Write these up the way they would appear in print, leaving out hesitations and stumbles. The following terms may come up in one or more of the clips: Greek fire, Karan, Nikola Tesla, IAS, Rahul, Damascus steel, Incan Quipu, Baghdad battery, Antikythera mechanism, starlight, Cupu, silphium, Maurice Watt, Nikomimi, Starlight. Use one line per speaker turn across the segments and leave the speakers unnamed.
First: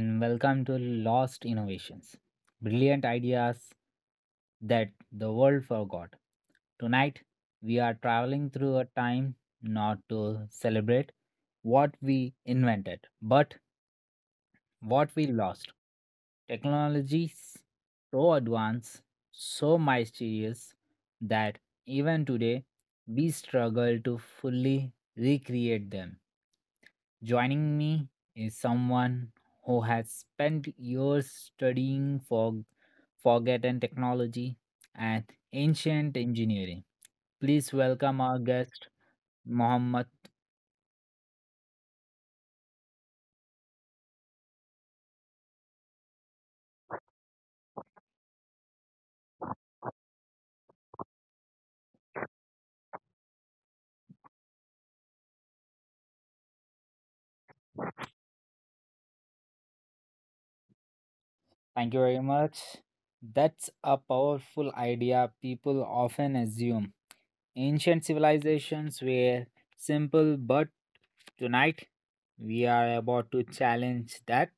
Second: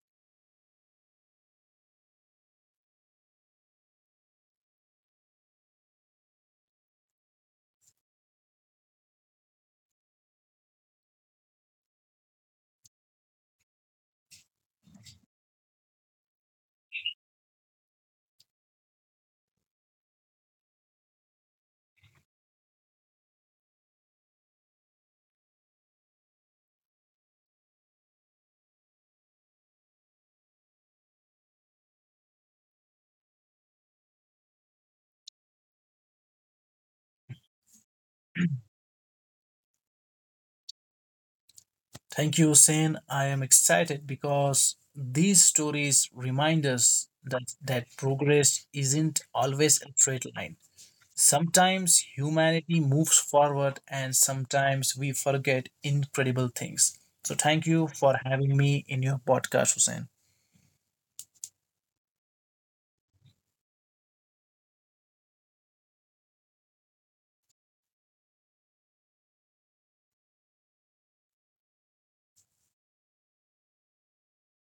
and welcome to Lost Innovations Brilliant Ideas That the World Forgot. Tonight, we are traveling through a time not to celebrate what we invented, but what we lost. Technologies so advanced, so mysterious that even today we struggle to fully recreate them. Joining me is someone who has spent years studying for forgotten technology and ancient engineering. Please welcome our guest, Mohammed.
Thank you, Hussein. I am excited because these stories remind us that progress isn't always a straight line. Sometimes humanity moves forward and sometimes we forget incredible things. So, thank you for having me in your podcast, Hussein.
Thank you very much. That's a powerful idea people often assume. Ancient civilizations were simple, but tonight we are about to challenge that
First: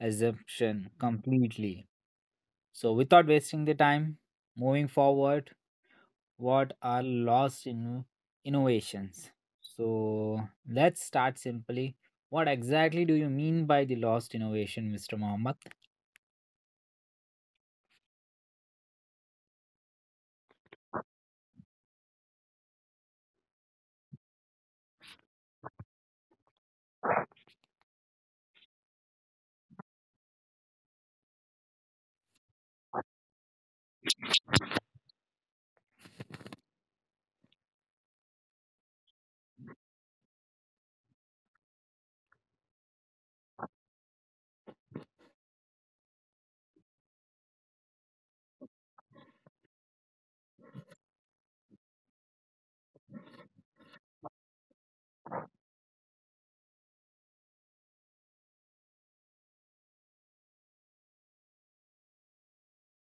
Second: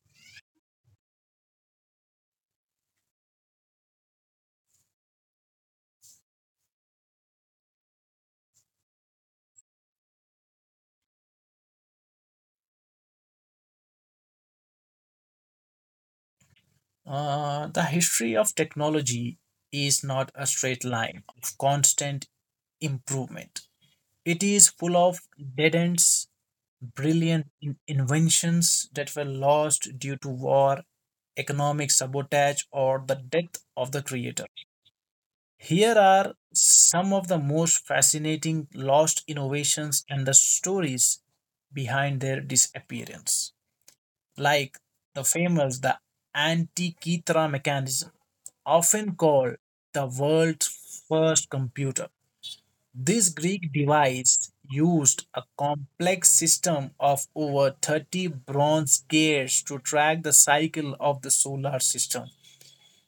assumption completely. So, without wasting the time, moving forward, what are lost in innovations? So, let's start simply. What exactly do you mean by the lost innovation, Mr. Mohammed?
The history of technology is not a straight line of constant improvement. It is full of dead ends, brilliant inventions that were lost due to war, economic sabotage, or the death of the creator. Here are some of the most fascinating lost innovations and the stories behind their disappearance, like the famous the Antikythera mechanism, often called the world's first computer. This Greek device used a complex system of over 30 bronze gears to track the cycle of the solar system,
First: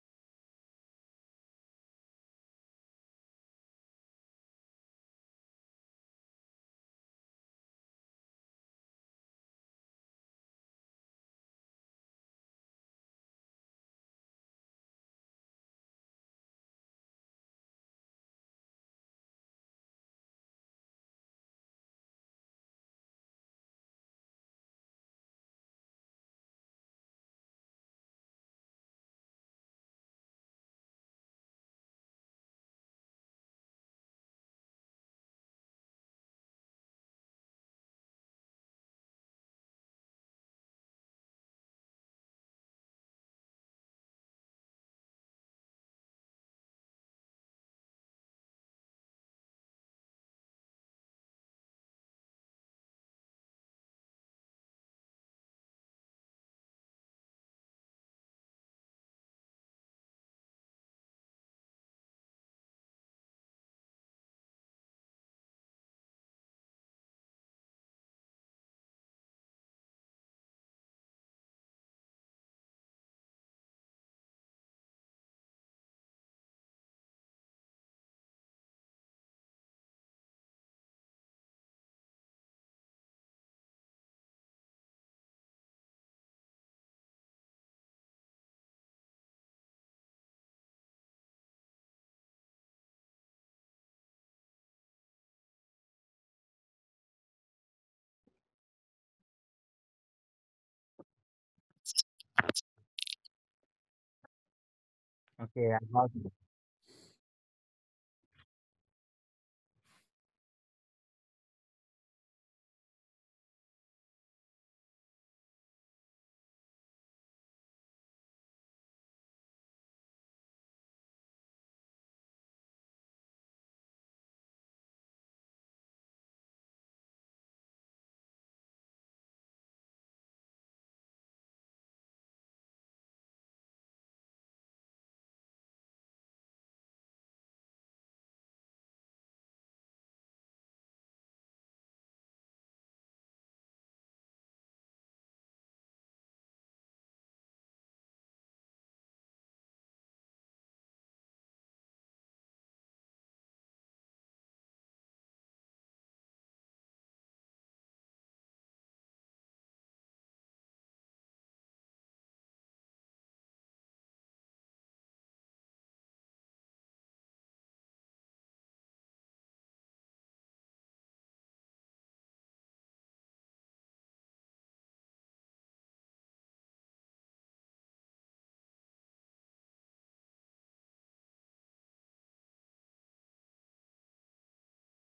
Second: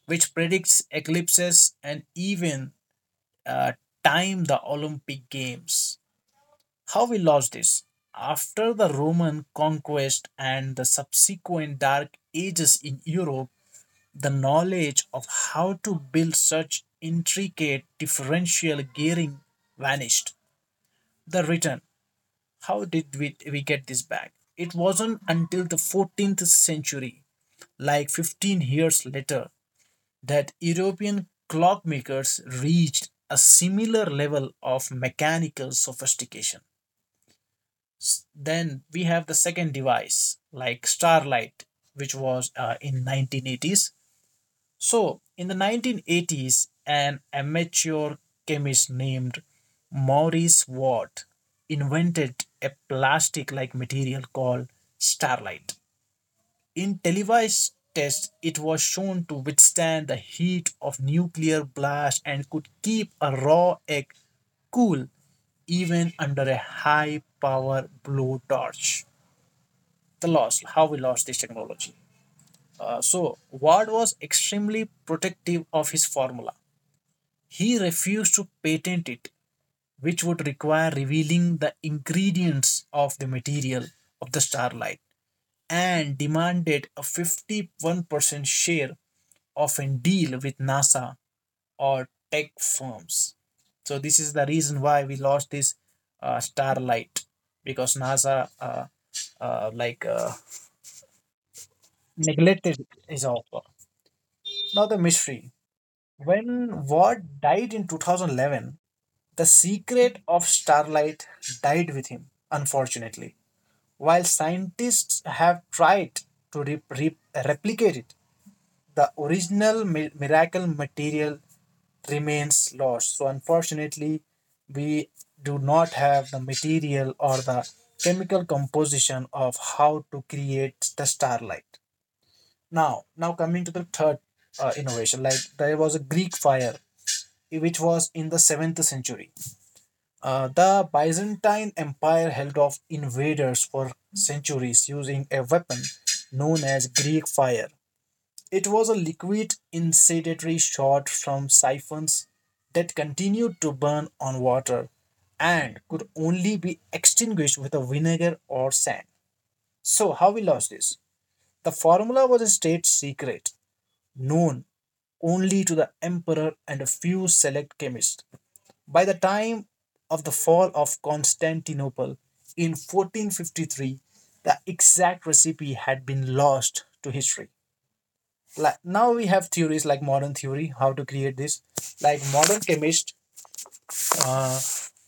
which predicts eclipses and even uh, time the Olympic Games. How we lost this? After the Roman conquest and the subsequent Dark Ages in Europe, the knowledge of how to build such intricate differential gearing vanished. The return. How did we get this back? It wasn't until the 14th century, like 15 years later, that European clockmakers reached a similar level of mechanical sophistication. Then we have the second device, like starlight, which was in 1980s, so, in the 1980s, an amateur chemist named Maurice Watt invented a plastic like material called starlight. In televised tests, it was shown to withstand the heat of nuclear blast and could keep a raw egg cool even under a high power blowtorch. The loss, how we lost this technology. So, Ward was extremely protective of his formula. He refused to patent it, which would require revealing the ingredients of the material of the starlight, and demanded a 51% share of a deal with NASA or tech firms. So, this is the reason why we lost this starlight because NASA uh, like uh, neglected his offer. Now, the mystery
Okay, I got
when Ward died in 2011, the secret of starlight died with him, unfortunately. While scientists have tried to replicate it, the original miracle material remains lost. So, unfortunately, we do not have the material or the chemical composition of how to create the starlight. Now, coming to the third innovation, like there was a Greek fire which was in the seventh century. The Byzantine Empire held off invaders for centuries using a weapon known as Greek fire. It was a liquid incendiary shot from siphons that continued to burn on water and could only be extinguished with a vinegar or sand. So, how we lost this? The formula was a state secret, known only to the emperor and a few select chemists. By the time of the fall of Constantinople in 1453, the exact recipe had been lost to history. Like now we have theories like modern theory, how to create this. Like modern chemists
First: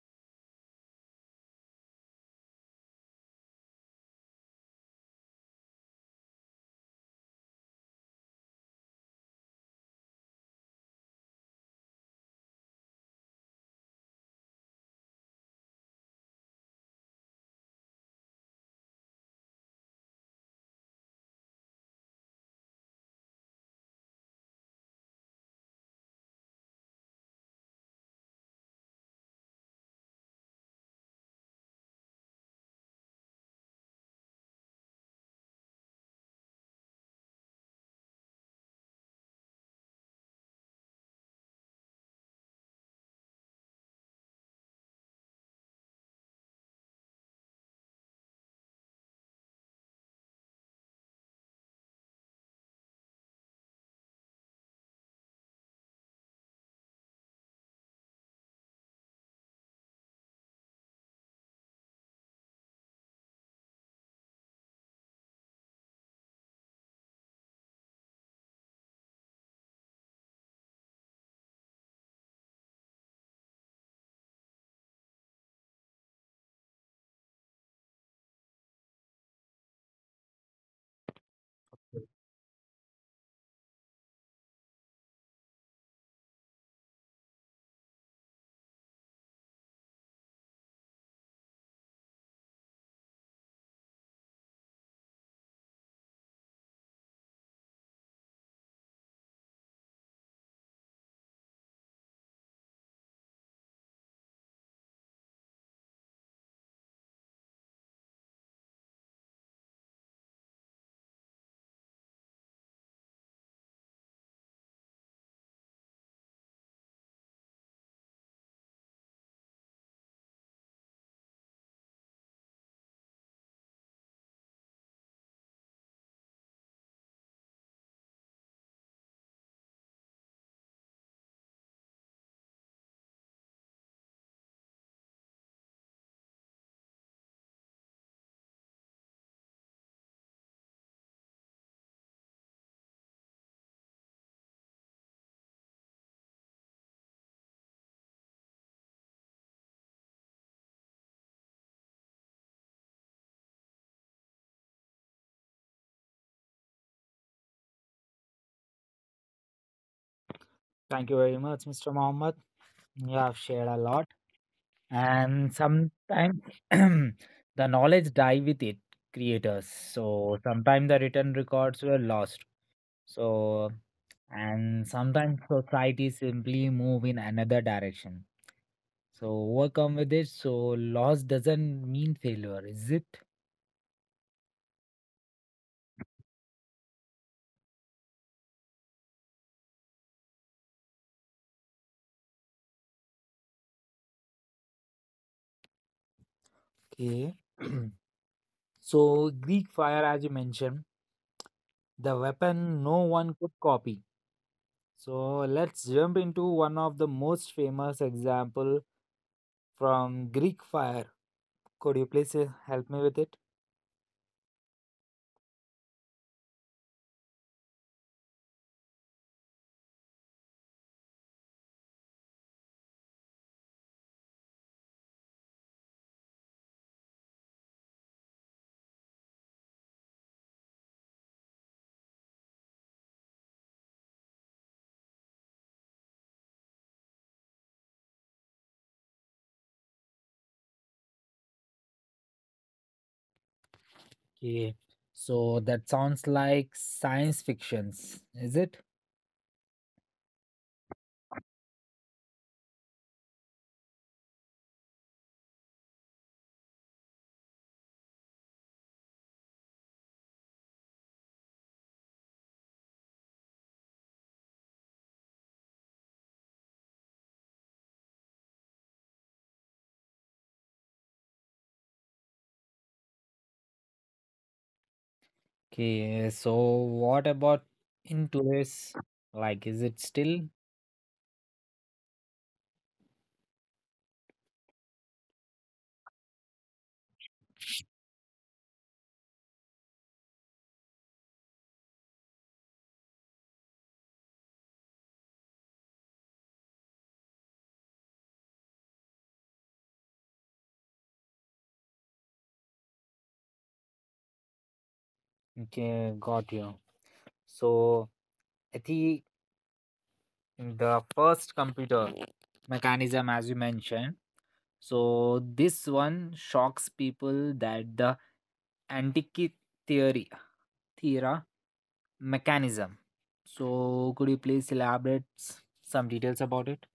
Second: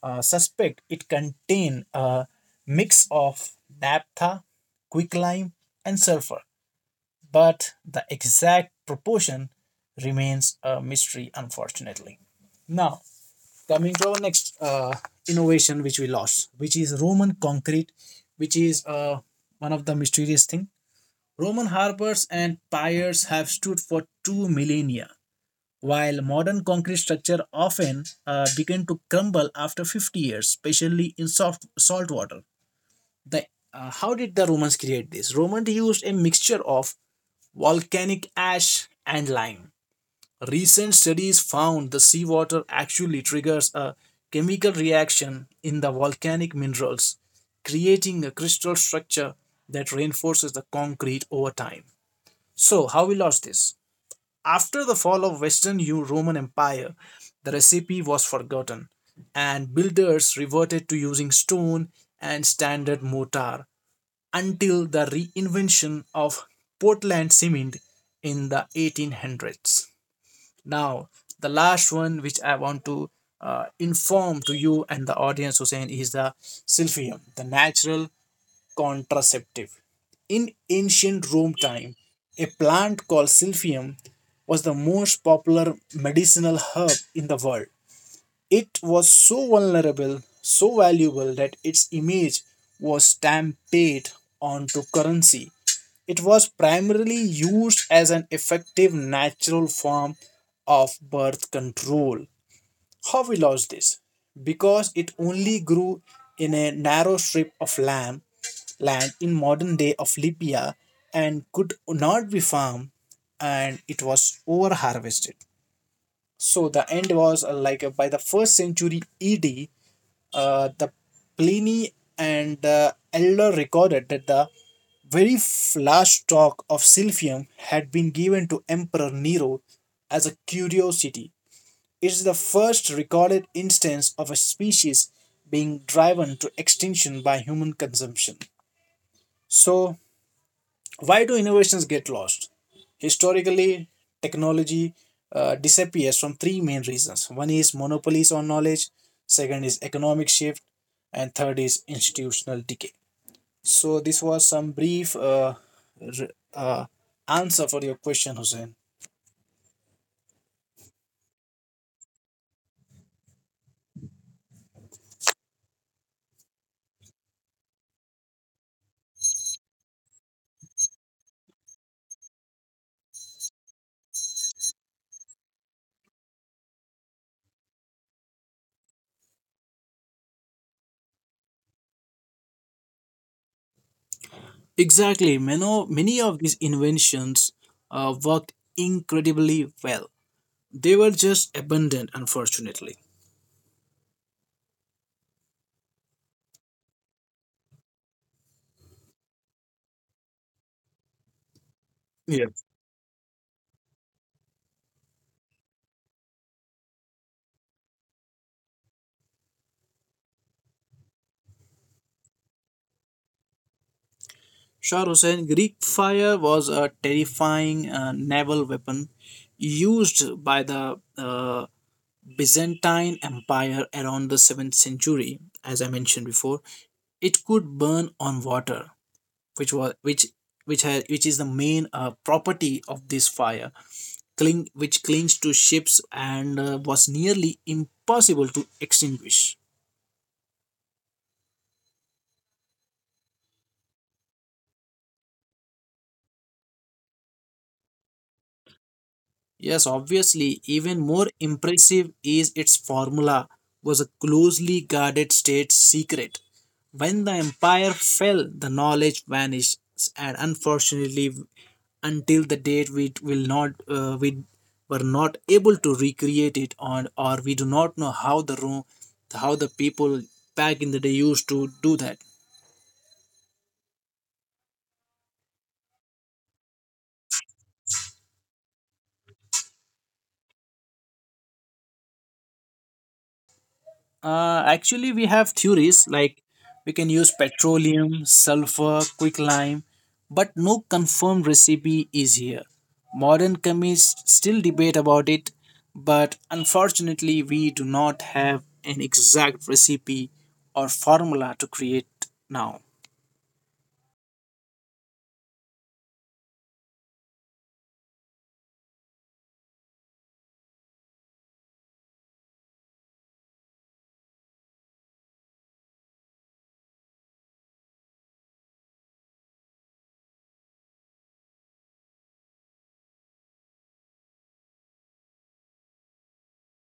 suspect it contained a mix of naphtha, quicklime, and sulfur, but the exact proportion remains a mystery, unfortunately. Now, coming to our next innovation which we lost, which is Roman concrete, which is one of the mysterious thing. Roman harbors and piers have stood for two millennia while modern concrete structure often begin to crumble after 50 years, especially in soft salt water. The How did the Romans create this? Romans used a mixture of volcanic ash and lime. Recent studies found the seawater actually triggers a chemical reaction in the volcanic minerals, creating a crystal structure that reinforces the concrete over time. So, how we lost this? After the fall of Roman Empire, the recipe was forgotten, and builders reverted to using stone and standard mortar until the reinvention of Portland cement in the 1800s. Now, the last one which I want to inform to you and the audience, Hussein, is the silphium, the natural contraceptive. In ancient Rome time,
it.
a plant called silphium was the most popular medicinal herb in the world. It was so vulnerable, so valuable that its image was stampeded onto currency. It was primarily used as an effective natural form of birth control. How we lost this? Because it only grew in a narrow strip of land, land in modern day of Libya, and could not be farmed, and it was over harvested. So the end was by the first century ED, the Pliny and the elder recorded that the last stalk of silphium had been given to Emperor Nero as a curiosity. It is the first recorded instance of a species being driven to extinction by human consumption. So why do innovations get lost? Historically, technology disappears from three main reasons. One is monopolies on knowledge, second is economic shift, and third is institutional decay. So this was some brief r- uh, answer for your question, Hussein.
Thank you very much, Mr. Mohammed. You have shared a lot, and sometimes the knowledge die with it creators. So, sometimes the written records were lost. So and sometimes society simply move in another direction so overcome with it so loss doesn't mean failure, is it?
Exactly. Many, many of these inventions worked incredibly well. They were just abundant, unfortunately.
Okay. So Greek fire, as you mentioned, the
Yeah.
weapon no one could copy. So let's jump into one of the most famous example from Greek fire. Could you please help me with it?
Shah Hussain, Greek fire was a terrifying naval weapon used by the Byzantine Empire around the 7th century, as I mentioned before. It could burn on water, which was which has which is the main property of this fire, cling which clings to ships and was nearly impossible to extinguish.
Okay, so that sounds like science fictions, is it?
Yes, obviously, even more impressive is its formula was a closely guarded state secret. When the empire fell, the knowledge vanished, and unfortunately, until the date we were not able to recreate it, on or we do not know how the room how the people back in the day used to do that.
Okay, so what about in today's, like, is it still?
Actually, we have theories like we can use petroleum, sulfur, quicklime, but no confirmed recipe is here. Modern chemists still debate about it, but unfortunately, we do not have an exact recipe or formula to create now.
Okay, got you? So I think the first computer mechanism, as you mentioned. So this one shocks people that the antique theory theory mechanism. So could you please elaborate some details about it?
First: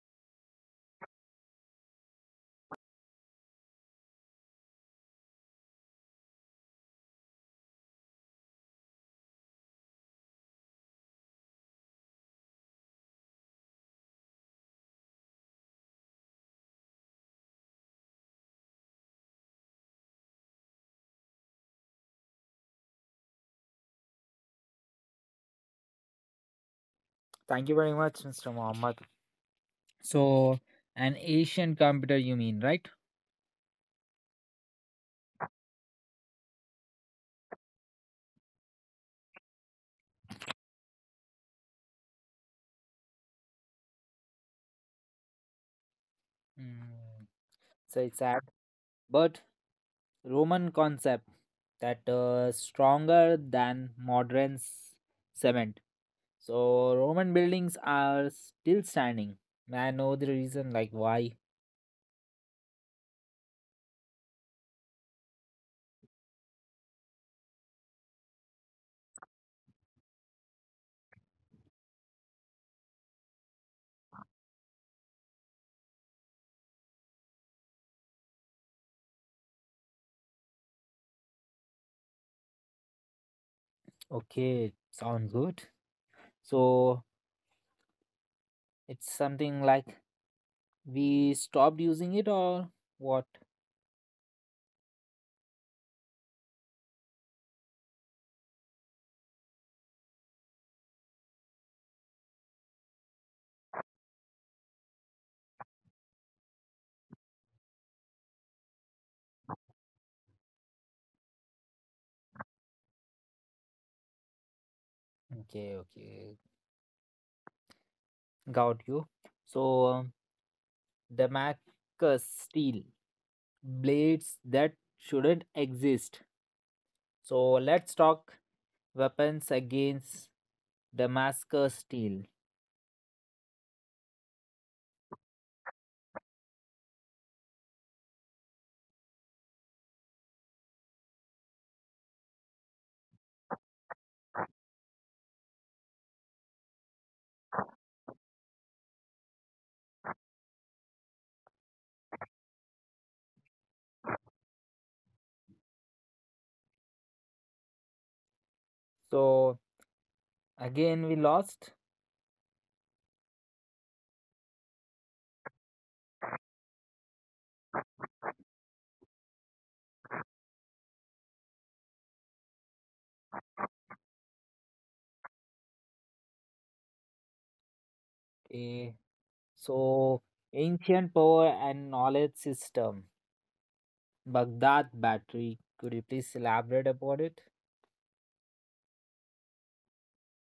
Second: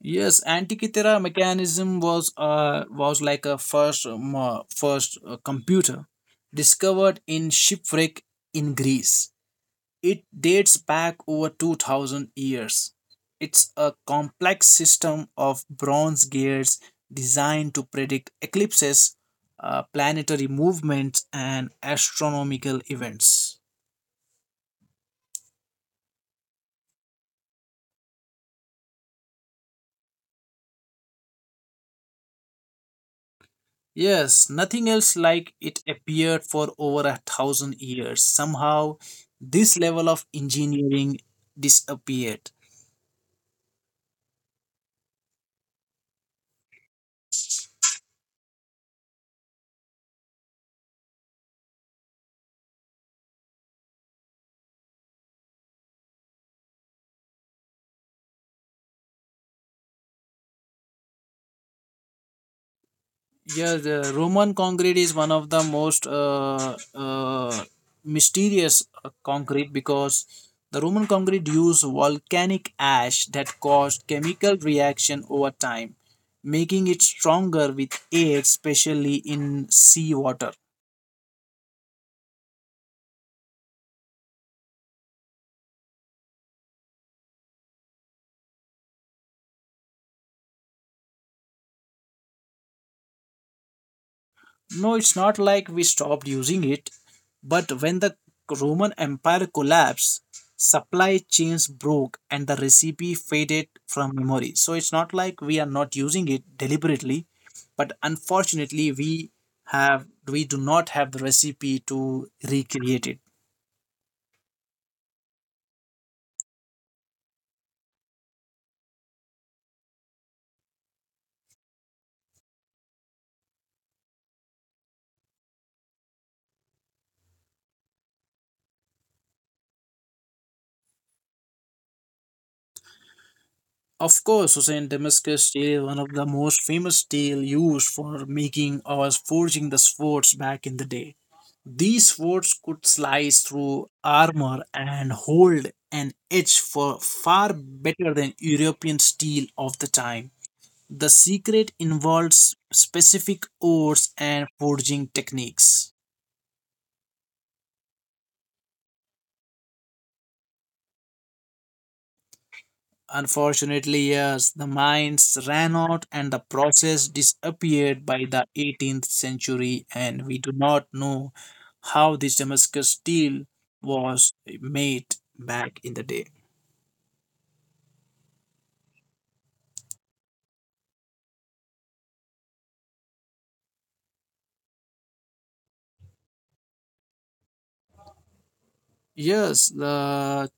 Yes, Antikythera mechanism was like a first computer discovered in shipwreck in Greece. It dates back over 2000 years. It's a complex system of bronze gears designed to predict eclipses, planetary movements, and astronomical events.
Thank you very much, Mr. Mohammed. So an Asian computer you mean, right?
Yes, nothing else like it appeared for over a thousand years. Somehow, this level of engineering disappeared.
Mm. So it's sad, but Roman concept that stronger than modern cement. So Roman buildings are still standing. I know the reason, like why.
Yeah, the Roman concrete is one of the most mysterious concrete because the Roman concrete used volcanic ash that caused chemical reaction over time, making it stronger with age, especially in seawater.
Okay, sound good. So it's something like we stopped using it or what?
No, it's not like we stopped using it, but when the Roman Empire collapsed, supply chains broke and the recipe faded from memory. So it's not like we are not using it deliberately, but unfortunately we do not have the recipe to recreate it.
Okay, okay, got you. So Damascus steel blades that shouldn't exist. So let's talk weapons against Damascus steel.
Of course, Hussein, Damascus steel, one of the most famous steel used for making or forging the swords back in the day. These swords could slice through armor and hold an edge for far better than European steel of the time. The secret involves specific ores and forging techniques.
So again we lost.
Unfortunately, yes, the mines ran out and the process disappeared by the 18th century, and we do not know how this Damascus steel was made back in the day.
Okay. So ancient power and knowledge system. Baghdad battery. Could you please elaborate about it?
Yes, the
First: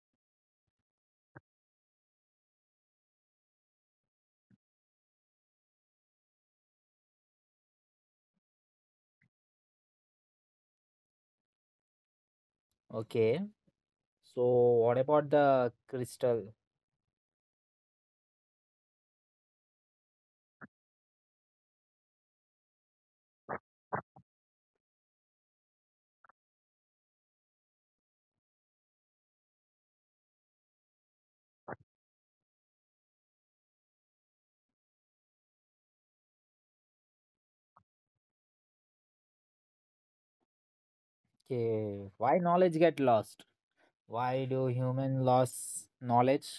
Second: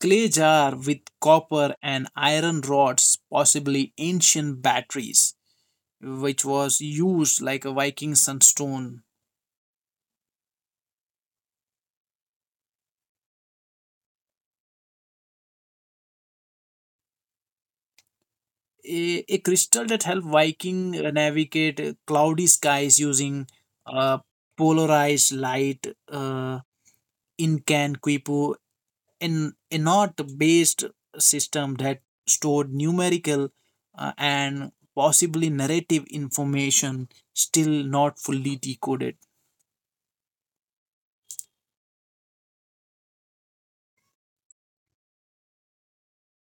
clay jar with copper and iron rods, possibly ancient batteries, which was used like a Viking sunstone,
Okay. So what about the crystal?
a crystal that helped Viking navigate cloudy skies using uh, polarized light. Incan Quipu, an a not-based system that stored numerical and possibly narrative information still not fully decoded.
Okay. Why knowledge get lost? Why do human lose knowledge?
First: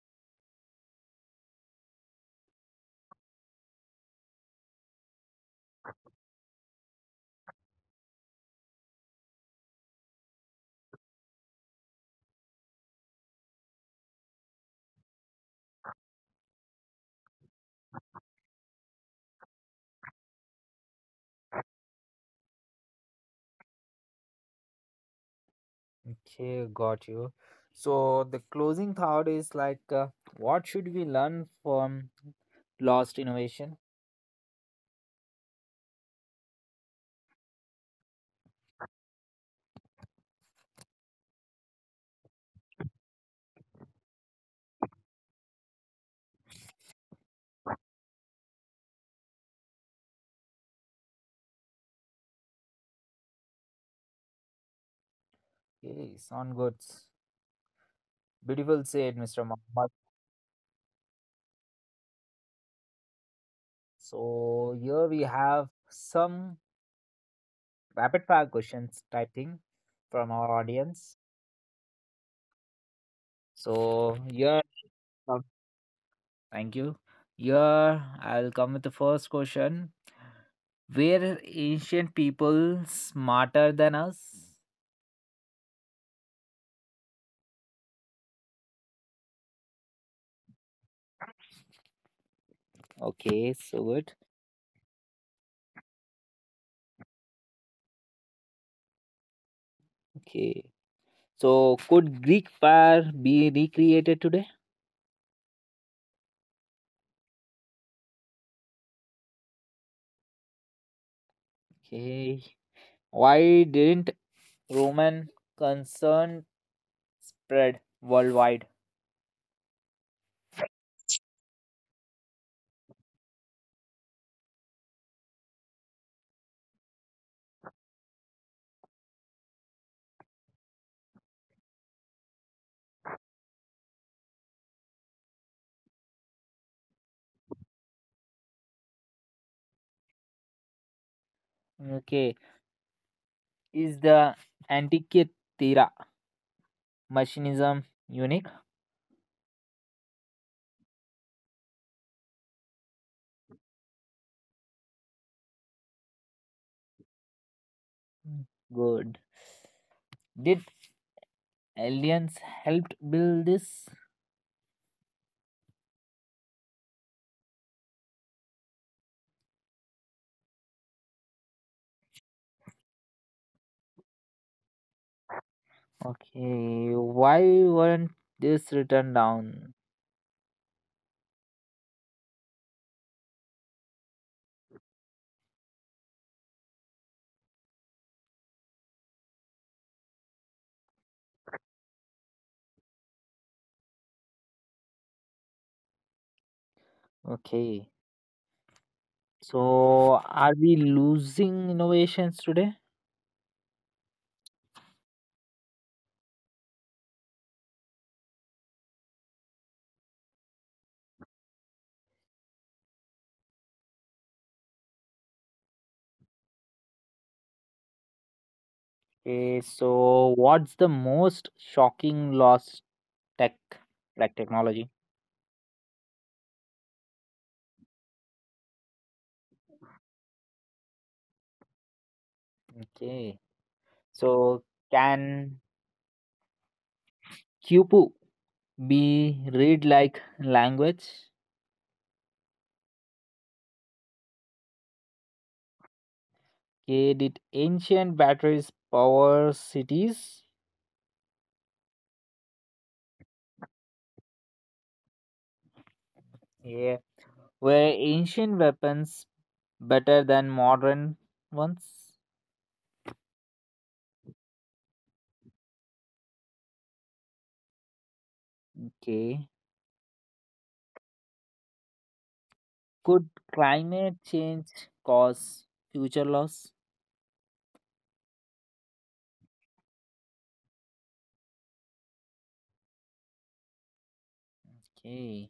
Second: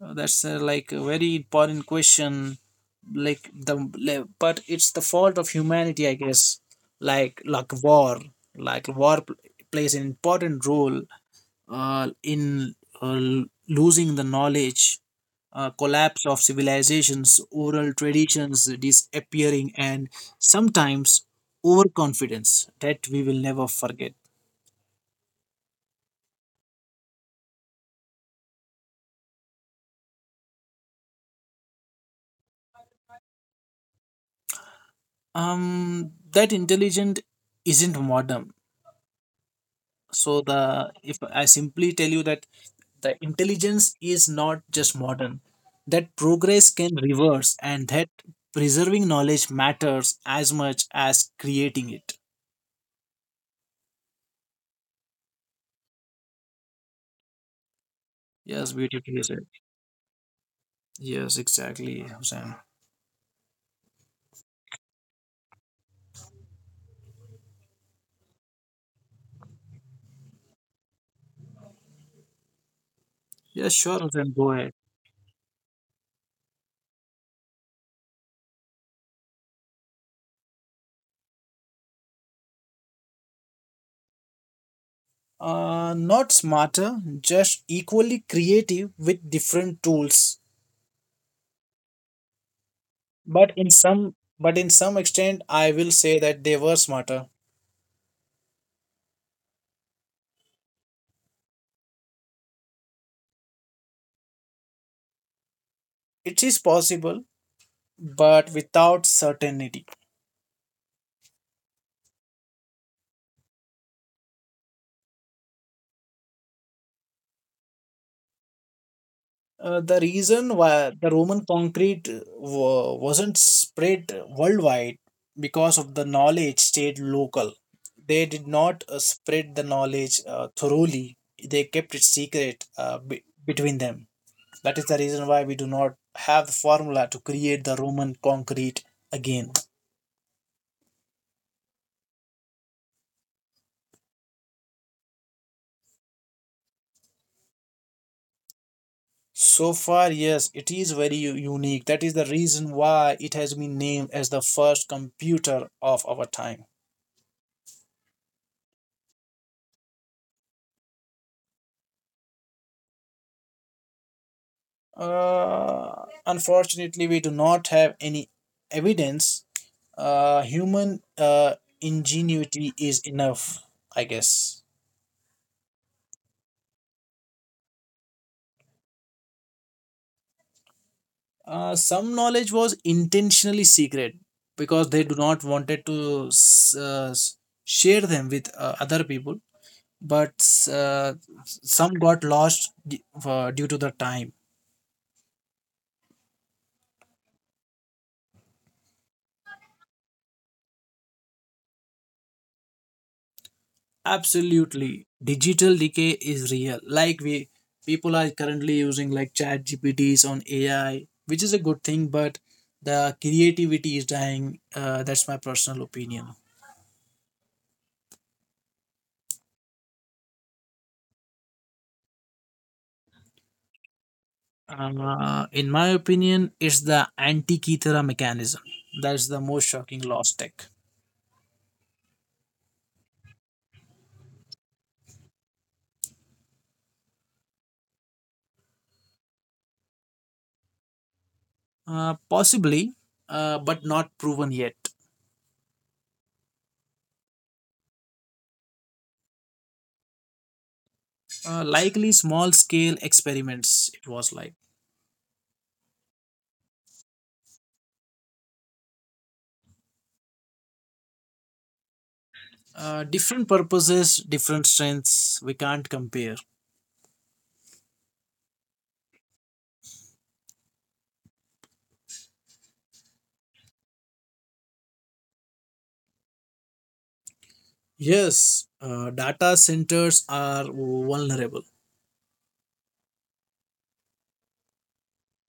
That's like a very important question, but it's the fault of humanity, I guess. Like like war like war plays an important role in losing the knowledge, collapse of civilizations, oral traditions disappearing, and sometimes overconfidence that we will never forget.
Okay, got you. So the closing thought is like, what should we learn from lost innovation?
That intelligent isn't modern. So the if I simply tell you that the intelligence is not just modern, that progress can reverse, and that preserving knowledge matters as much as creating it.
Okay, sound good.
Yes,
Beautiful said,
beautifully
Mr.
said.
Mohammed.
Yes, exactly, Hussain.
So here we have some rapid fire questions typing from our audience.
Yes, sure,
So
Hussain, go
here,
ahead.
um, thank you. Here I'll come with the first question. Were ancient people smarter than us?
Not smarter, just equally creative with different tools.
Okay,
but in
so good.
some but in some extent I will say that they were smarter.
Okay. So, could Greek fire be recreated today?
It is possible but without certainty.
Okay. Why didn't Roman concern spread worldwide?
The reason why the Roman concrete wasn't spread worldwide because of the knowledge stayed local. They did not spread the knowledge thoroughly. They kept it secret between them. That is the reason why we do not have the formula to create the Roman concrete again.
Okay. Is the Antikythera machinism unique?
So far, yes, it is very unique. That is the reason why it has been named as the first computer of our time.
Good. Did aliens helped build this?
Unfortunately, we do not have any evidence. Human ingenuity is enough, I guess.
Okay. Why weren't this written down?
Some knowledge was intentionally secret because they do not wanted to share them with other people. But uh, some got lost due to the time.
Okay. So, are we losing innovations today?
Absolutely. Digital decay is real. Like we people are currently using like chat GPTs on AI, which is a good thing, but the creativity is dying. That's my personal opinion.
Okay, so what's the most shocking loss tech, like technology?
In my opinion, it's the anti-Kithera mechanism. That's the most shocking lost tech.
Okay. So can Cupu be read like language?
Possibly, but not proven yet.
Okay, did ancient batteries power cities?
Likely small-scale experiments, it was like.
Yeah. Were ancient weapons better than modern ones?
Different purposes, different strengths, we can't compare.
Okay. Could climate change cause future loss?
Yes, data centers are vulnerable,
Okay.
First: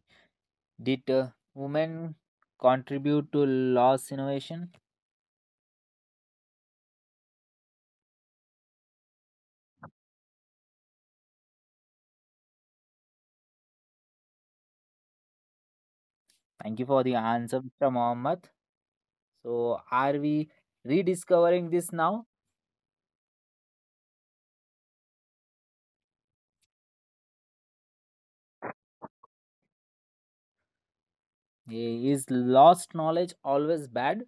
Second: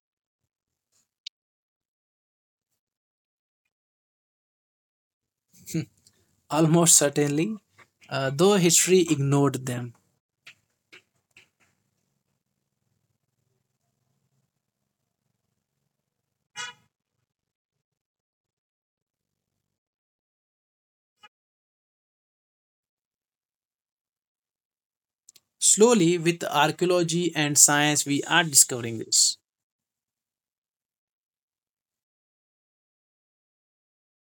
Did women contribute to loss innovation?
almost certainly, though history ignored them.
Thank you for the answer, Mr. Mohammed. So, are we rediscovering this now?
Slowly, with archaeology and science, we are discovering this.
Eh, is lost knowledge always bad?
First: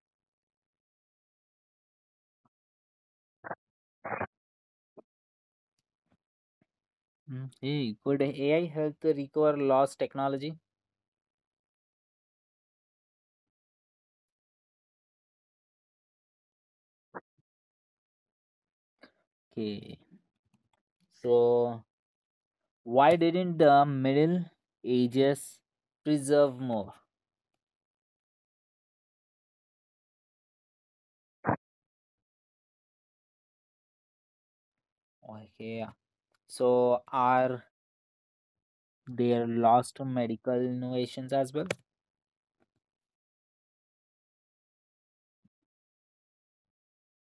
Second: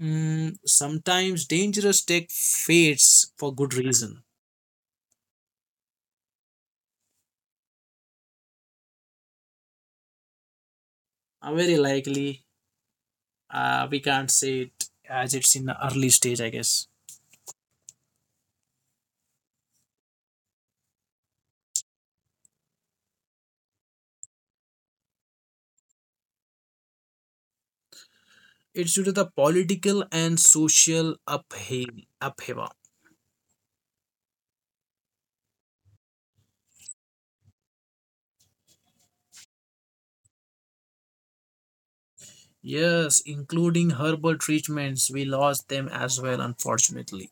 Mm, sometimes dangerous tech fades for good reason.
Mm, hey, could AI help to recover lost technology?
Very likely, we can't say it as it's in the early stage, I guess.
Okay. So, why didn't the Middle Ages preserve more?
It's due to the political and social upheaval.
Okay. Yeah. So, are there lost medical innovations as well?
Yes, including herbal treatments, we lost them as well, unfortunately.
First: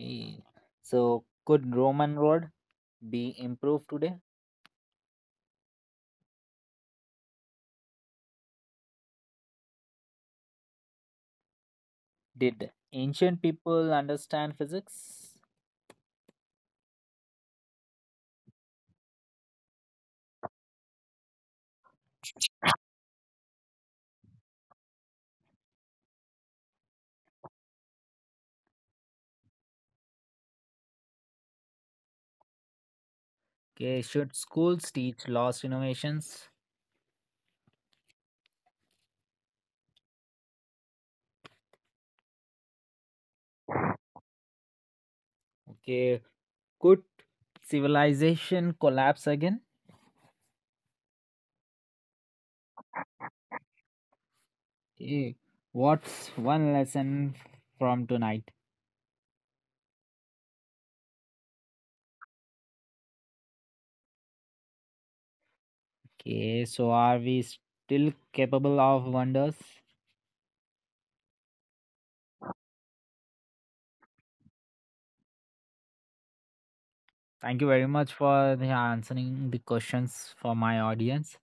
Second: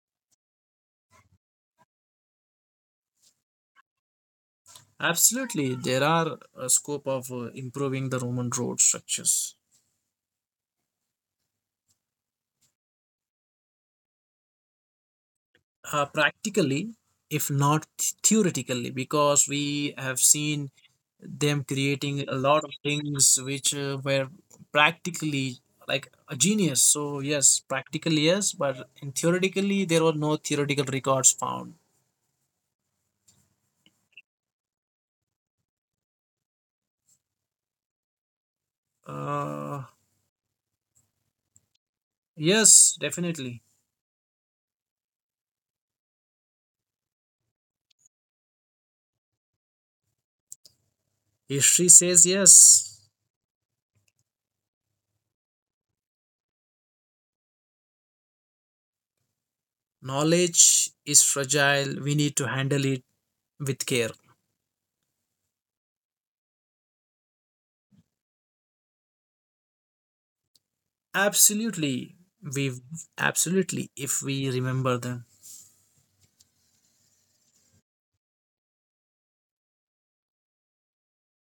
Okay. So, could Roman road be improved today?
Absolutely, there are a scope of improving the Roman road structures.
Did ancient people understand physics?
Practically, if not theoretically, because we have seen them creating a lot of things which were practically like a genius. So yes, practically yes, but in theoretically there were no theoretical records found.
Okay. Should schools teach lost innovations?
Uh, yes, definitely.
Okay. Could civilization collapse again?
History says yes.
Okay. What's one lesson from tonight?
Knowledge is fragile. We need to handle it with care.
Okay. So, are we still capable of wonders?
Absolutely. We absolutely if we remember them.
Thank you very much for the answering the questions for my audience.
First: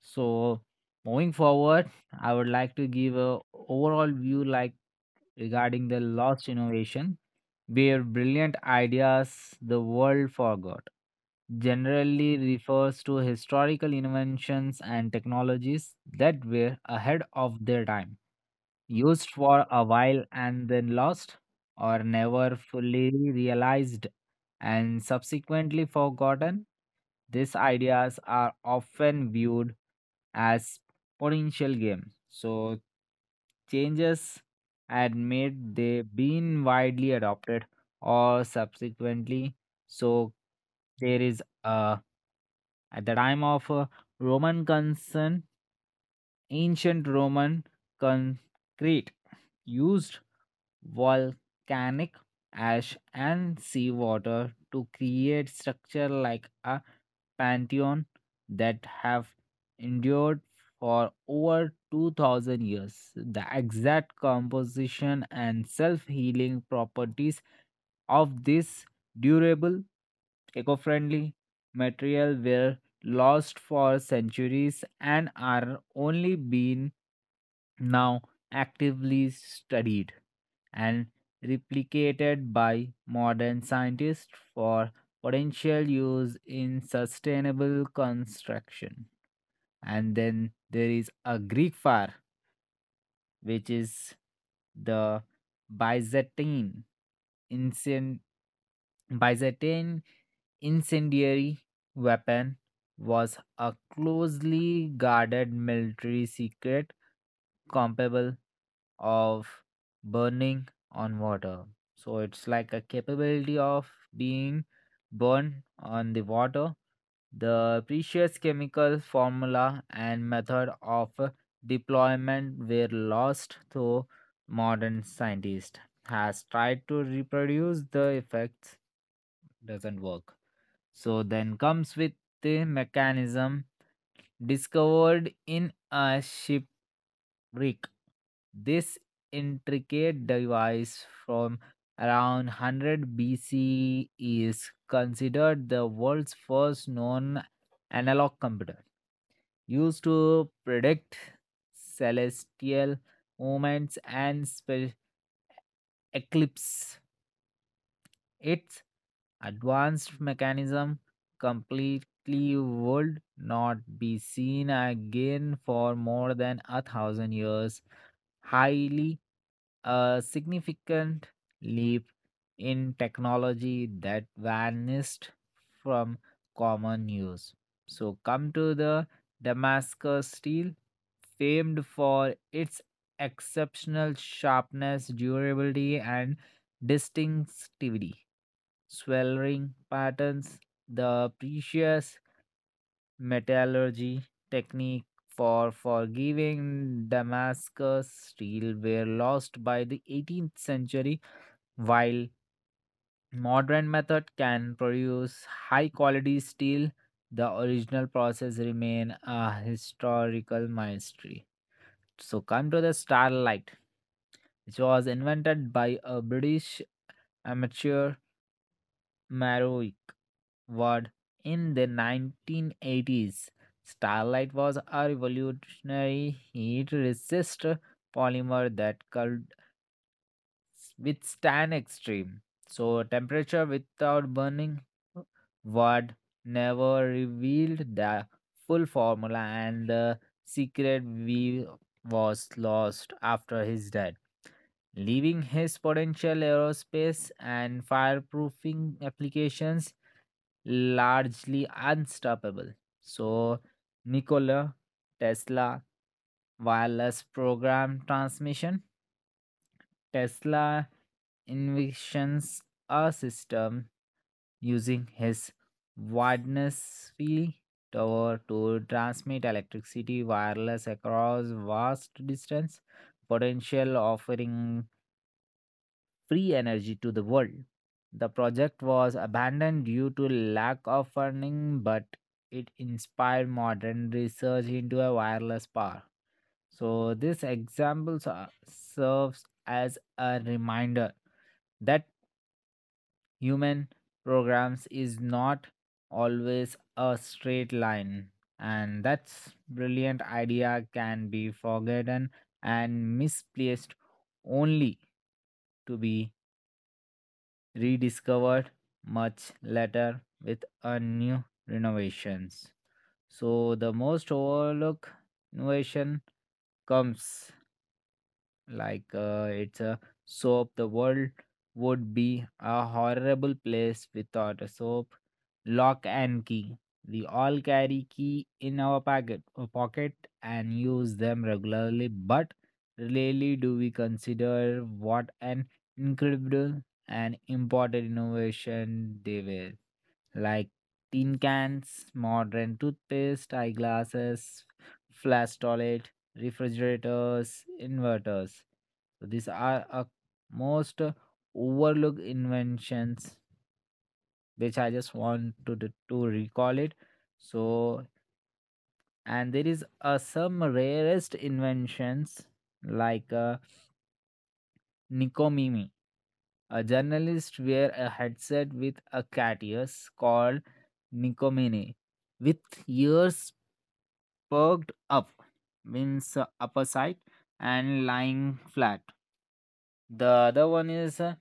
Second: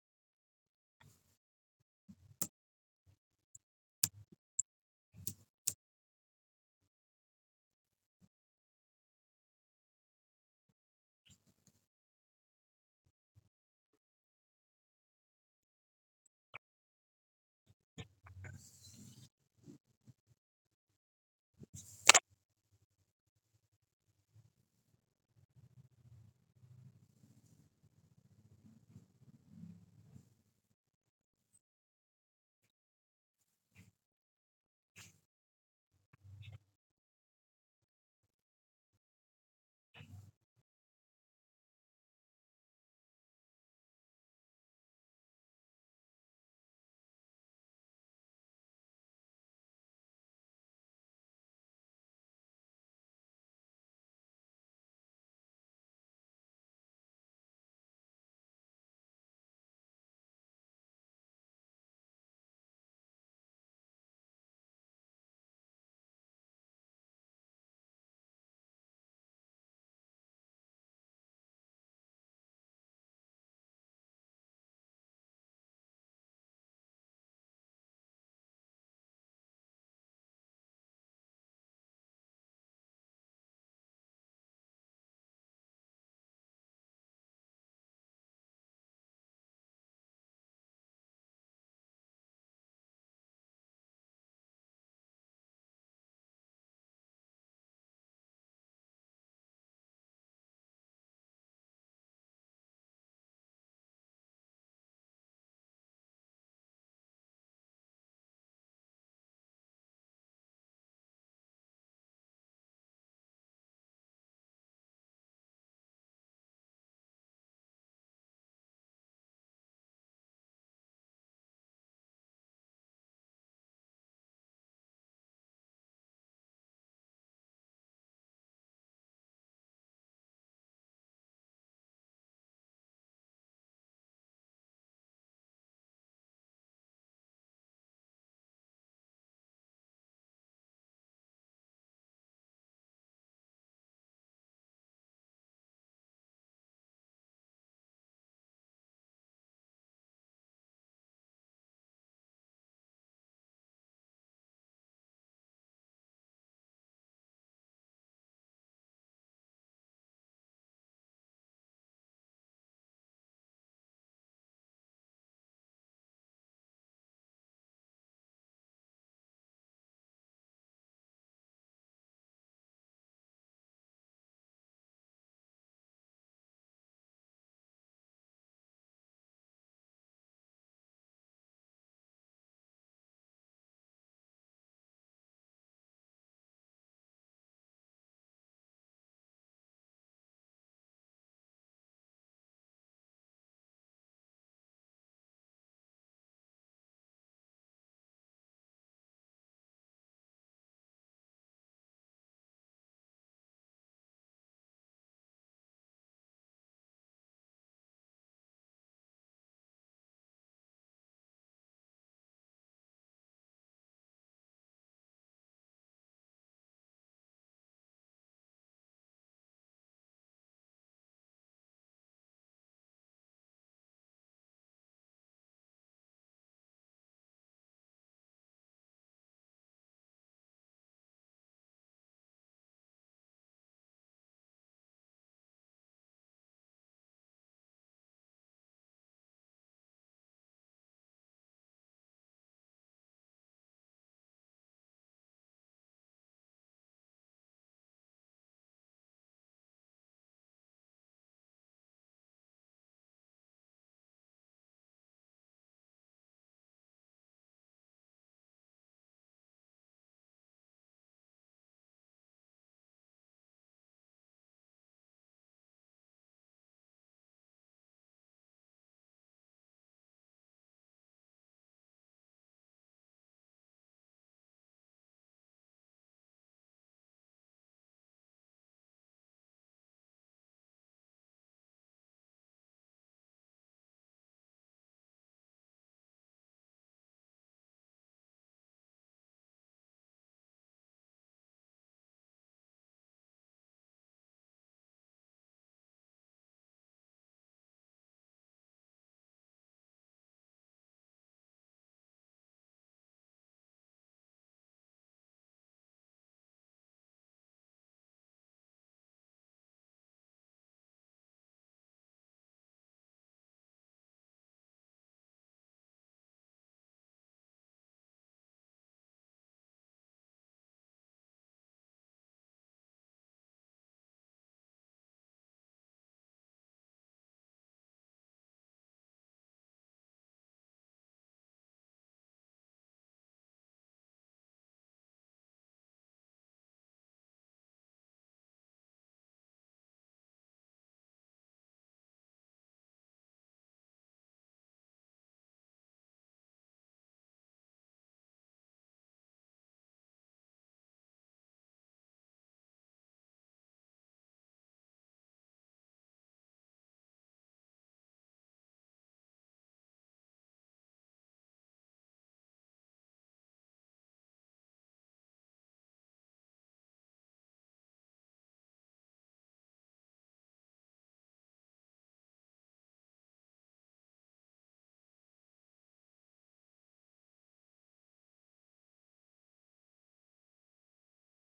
So, moving forward, I would like to give a overall view, like regarding the lost innovation, where brilliant ideas the world forgot. Generally refers to historical inventions and technologies that were ahead of their time, used for a while and then lost or never fully realized and subsequently forgotten. These ideas are often viewed as potential games, so changes had made they been widely adopted or subsequently. So there is at the time of Roman concern, ancient Roman concrete used volcanic ash and seawater to create structure like a pantheon that have endured for over 2,000 years. The exact composition and self-healing properties of this durable, eco-friendly material were lost for centuries and are only being now actively studied and replicated by modern scientists for potential use in sustainable construction. And then there is a Greek fire, which is the Byzantine incen- Byzantine incendiary weapon, was a closely guarded military secret, comparable of burning on water. So it's like a capability of being burned on the water. The precious chemical formula and method of deployment were lost, though modern scientist has tried to reproduce the effects, doesn't work. So then comes with the mechanism discovered in a shipwreck. This intricate device from around 100 BC is considered the world's first known analog computer, used to predict celestial movements and eclipses. Its advanced mechanism completely would not be seen again for more than a thousand years, highly a significant leap in technology that vanished from common use. So, come to the Damascus steel, famed for its exceptional sharpness, durability, and distinctivity. Sweltering patterns, the precious metallurgy technique for forgiving Damascus steel were lost by the 18th century, while modern method can produce high quality steel. The original process remain a historical mystery. So come to the starlight, which was invented by a British amateur Marowick. Word in the 1980s. Starlight was a revolutionary heat resist polymer that could withstand extreme so temperature without burning. Word never revealed the full formula, and the secret we was lost after his death, leaving his potential aerospace and fireproofing applications largely unstoppable. So, Nikola Tesla wireless program transmission. Tesla envisions a system using his widest field tower to transmit electricity wireless across vast distance, potential offering free energy to the world. The project was abandoned due to lack of funding, but it inspired modern research into a wireless power. So, this example serves as a reminder that human programs is not always a straight line, and that's brilliant idea can be forgotten and misplaced only to be rediscovered much later with a new renovations. So the most overlooked innovation comes, like it's a soap. The world would be a horrible place without a soap. Lock and key, we all carry key in our pocket and use them regularly, but really do we consider what an incredible and important innovation they were, like tin cans, modern toothpaste, eyeglasses, flash toilet, refrigerators, inverters. So these are a most overlooked inventions which I just want to to recall it. So and there is some rarest inventions like Nikomimi, a journalist wear a headset with a cat ears called Nikomini, with ears perked up means upper side and lying flat. The other one is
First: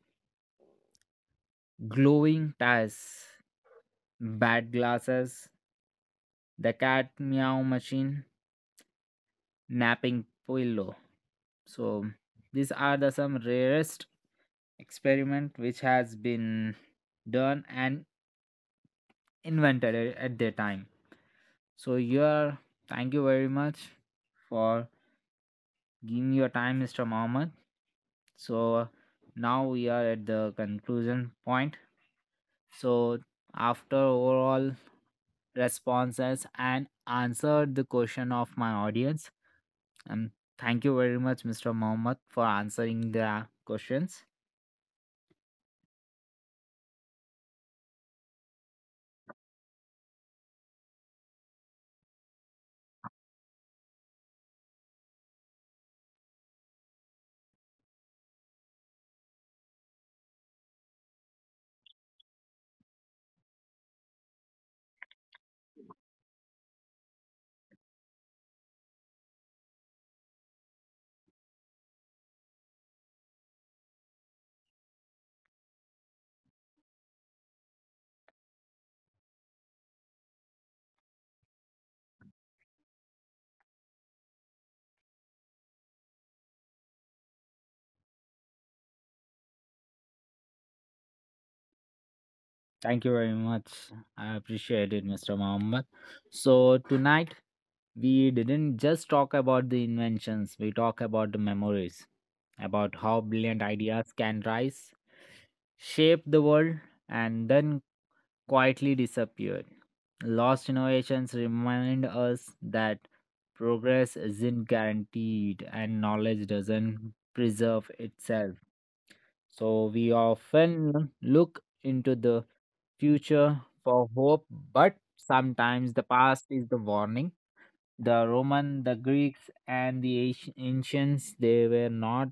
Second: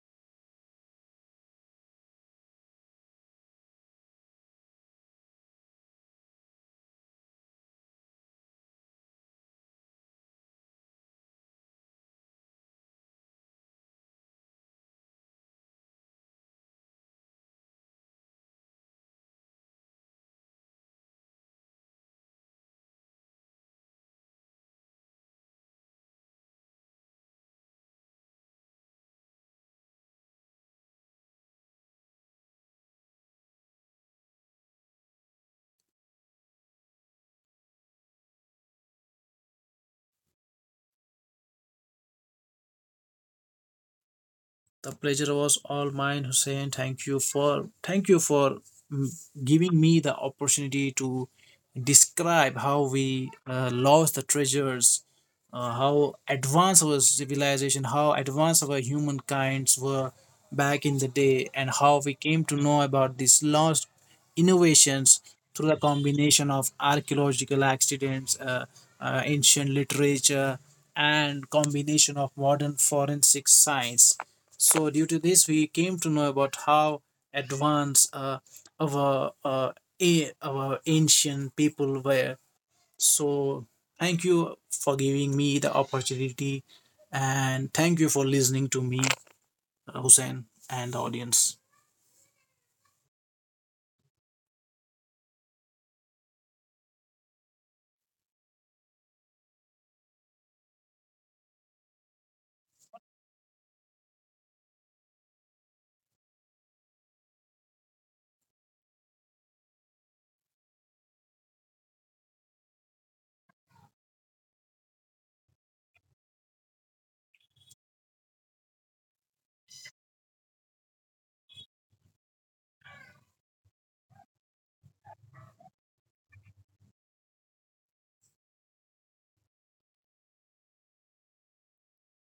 glowing tires, bad glasses, the cat meow machine, napping pillow. So these are the some rarest experiment which has been done and invented at the time. So here, thank you very much for Give me your time, Mr. Mohammed. So now we are at the conclusion point. So after overall responses and answered the question of my audience, and thank you very much, Mr. Mohammed, for answering the questions.
The pleasure was all mine, Hussein. Thank you for mm, giving me the opportunity to describe how we lost the treasures, how advanced our civilization, how advanced our humankinds were back in the day, and how we came to know about this lost innovations through the combination of archaeological accidents, ancient literature, and combination of modern forensic science. So, due to this, we came to know about how advanced our, uh, our ancient people were. So, thank you for giving me the opportunity, and thank you for listening to me, Hussein, and the audience.
Thank you very much. I appreciate it, Mr. Mohammed. So, tonight we didn't just talk about the inventions, we talk about the memories, about how brilliant ideas can rise, shape the world, and then quietly disappear. Lost innovations remind us that progress isn't guaranteed and knowledge doesn't preserve itself. So we often look into the future for hope, but sometimes the past is the warning. The Roman, the Greeks, and the ancients, they were not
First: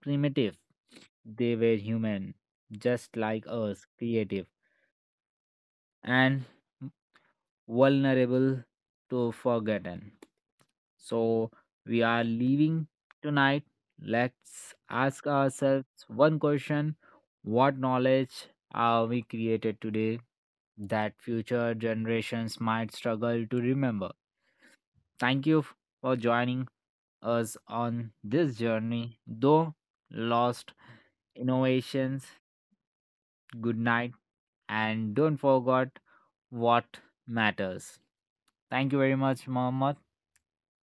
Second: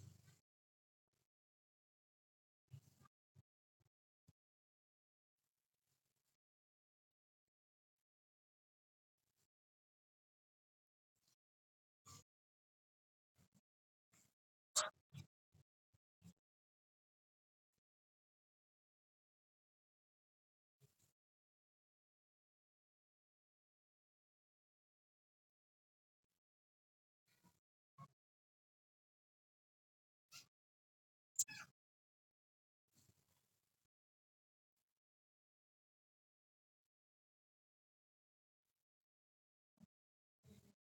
primitive. They were human, just like us, creative and vulnerable to forgotten. So we are leaving tonight. Let's ask ourselves one question. What knowledge are we created today that future generations might struggle to remember? Thank you for joining us on this journey, though lost innovations, good night, and don't forget what matters. Thank you very much, Mohammed,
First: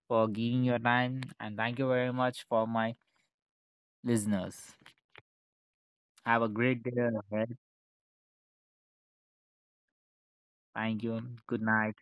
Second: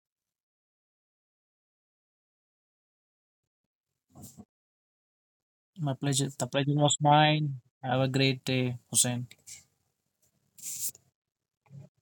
for giving your time, and thank you very much for my listeners.
My pleasure.
Have a
The pleasure
great
was
day ahead.
mine. Have a great day, Hussein.
Thank you. Good night.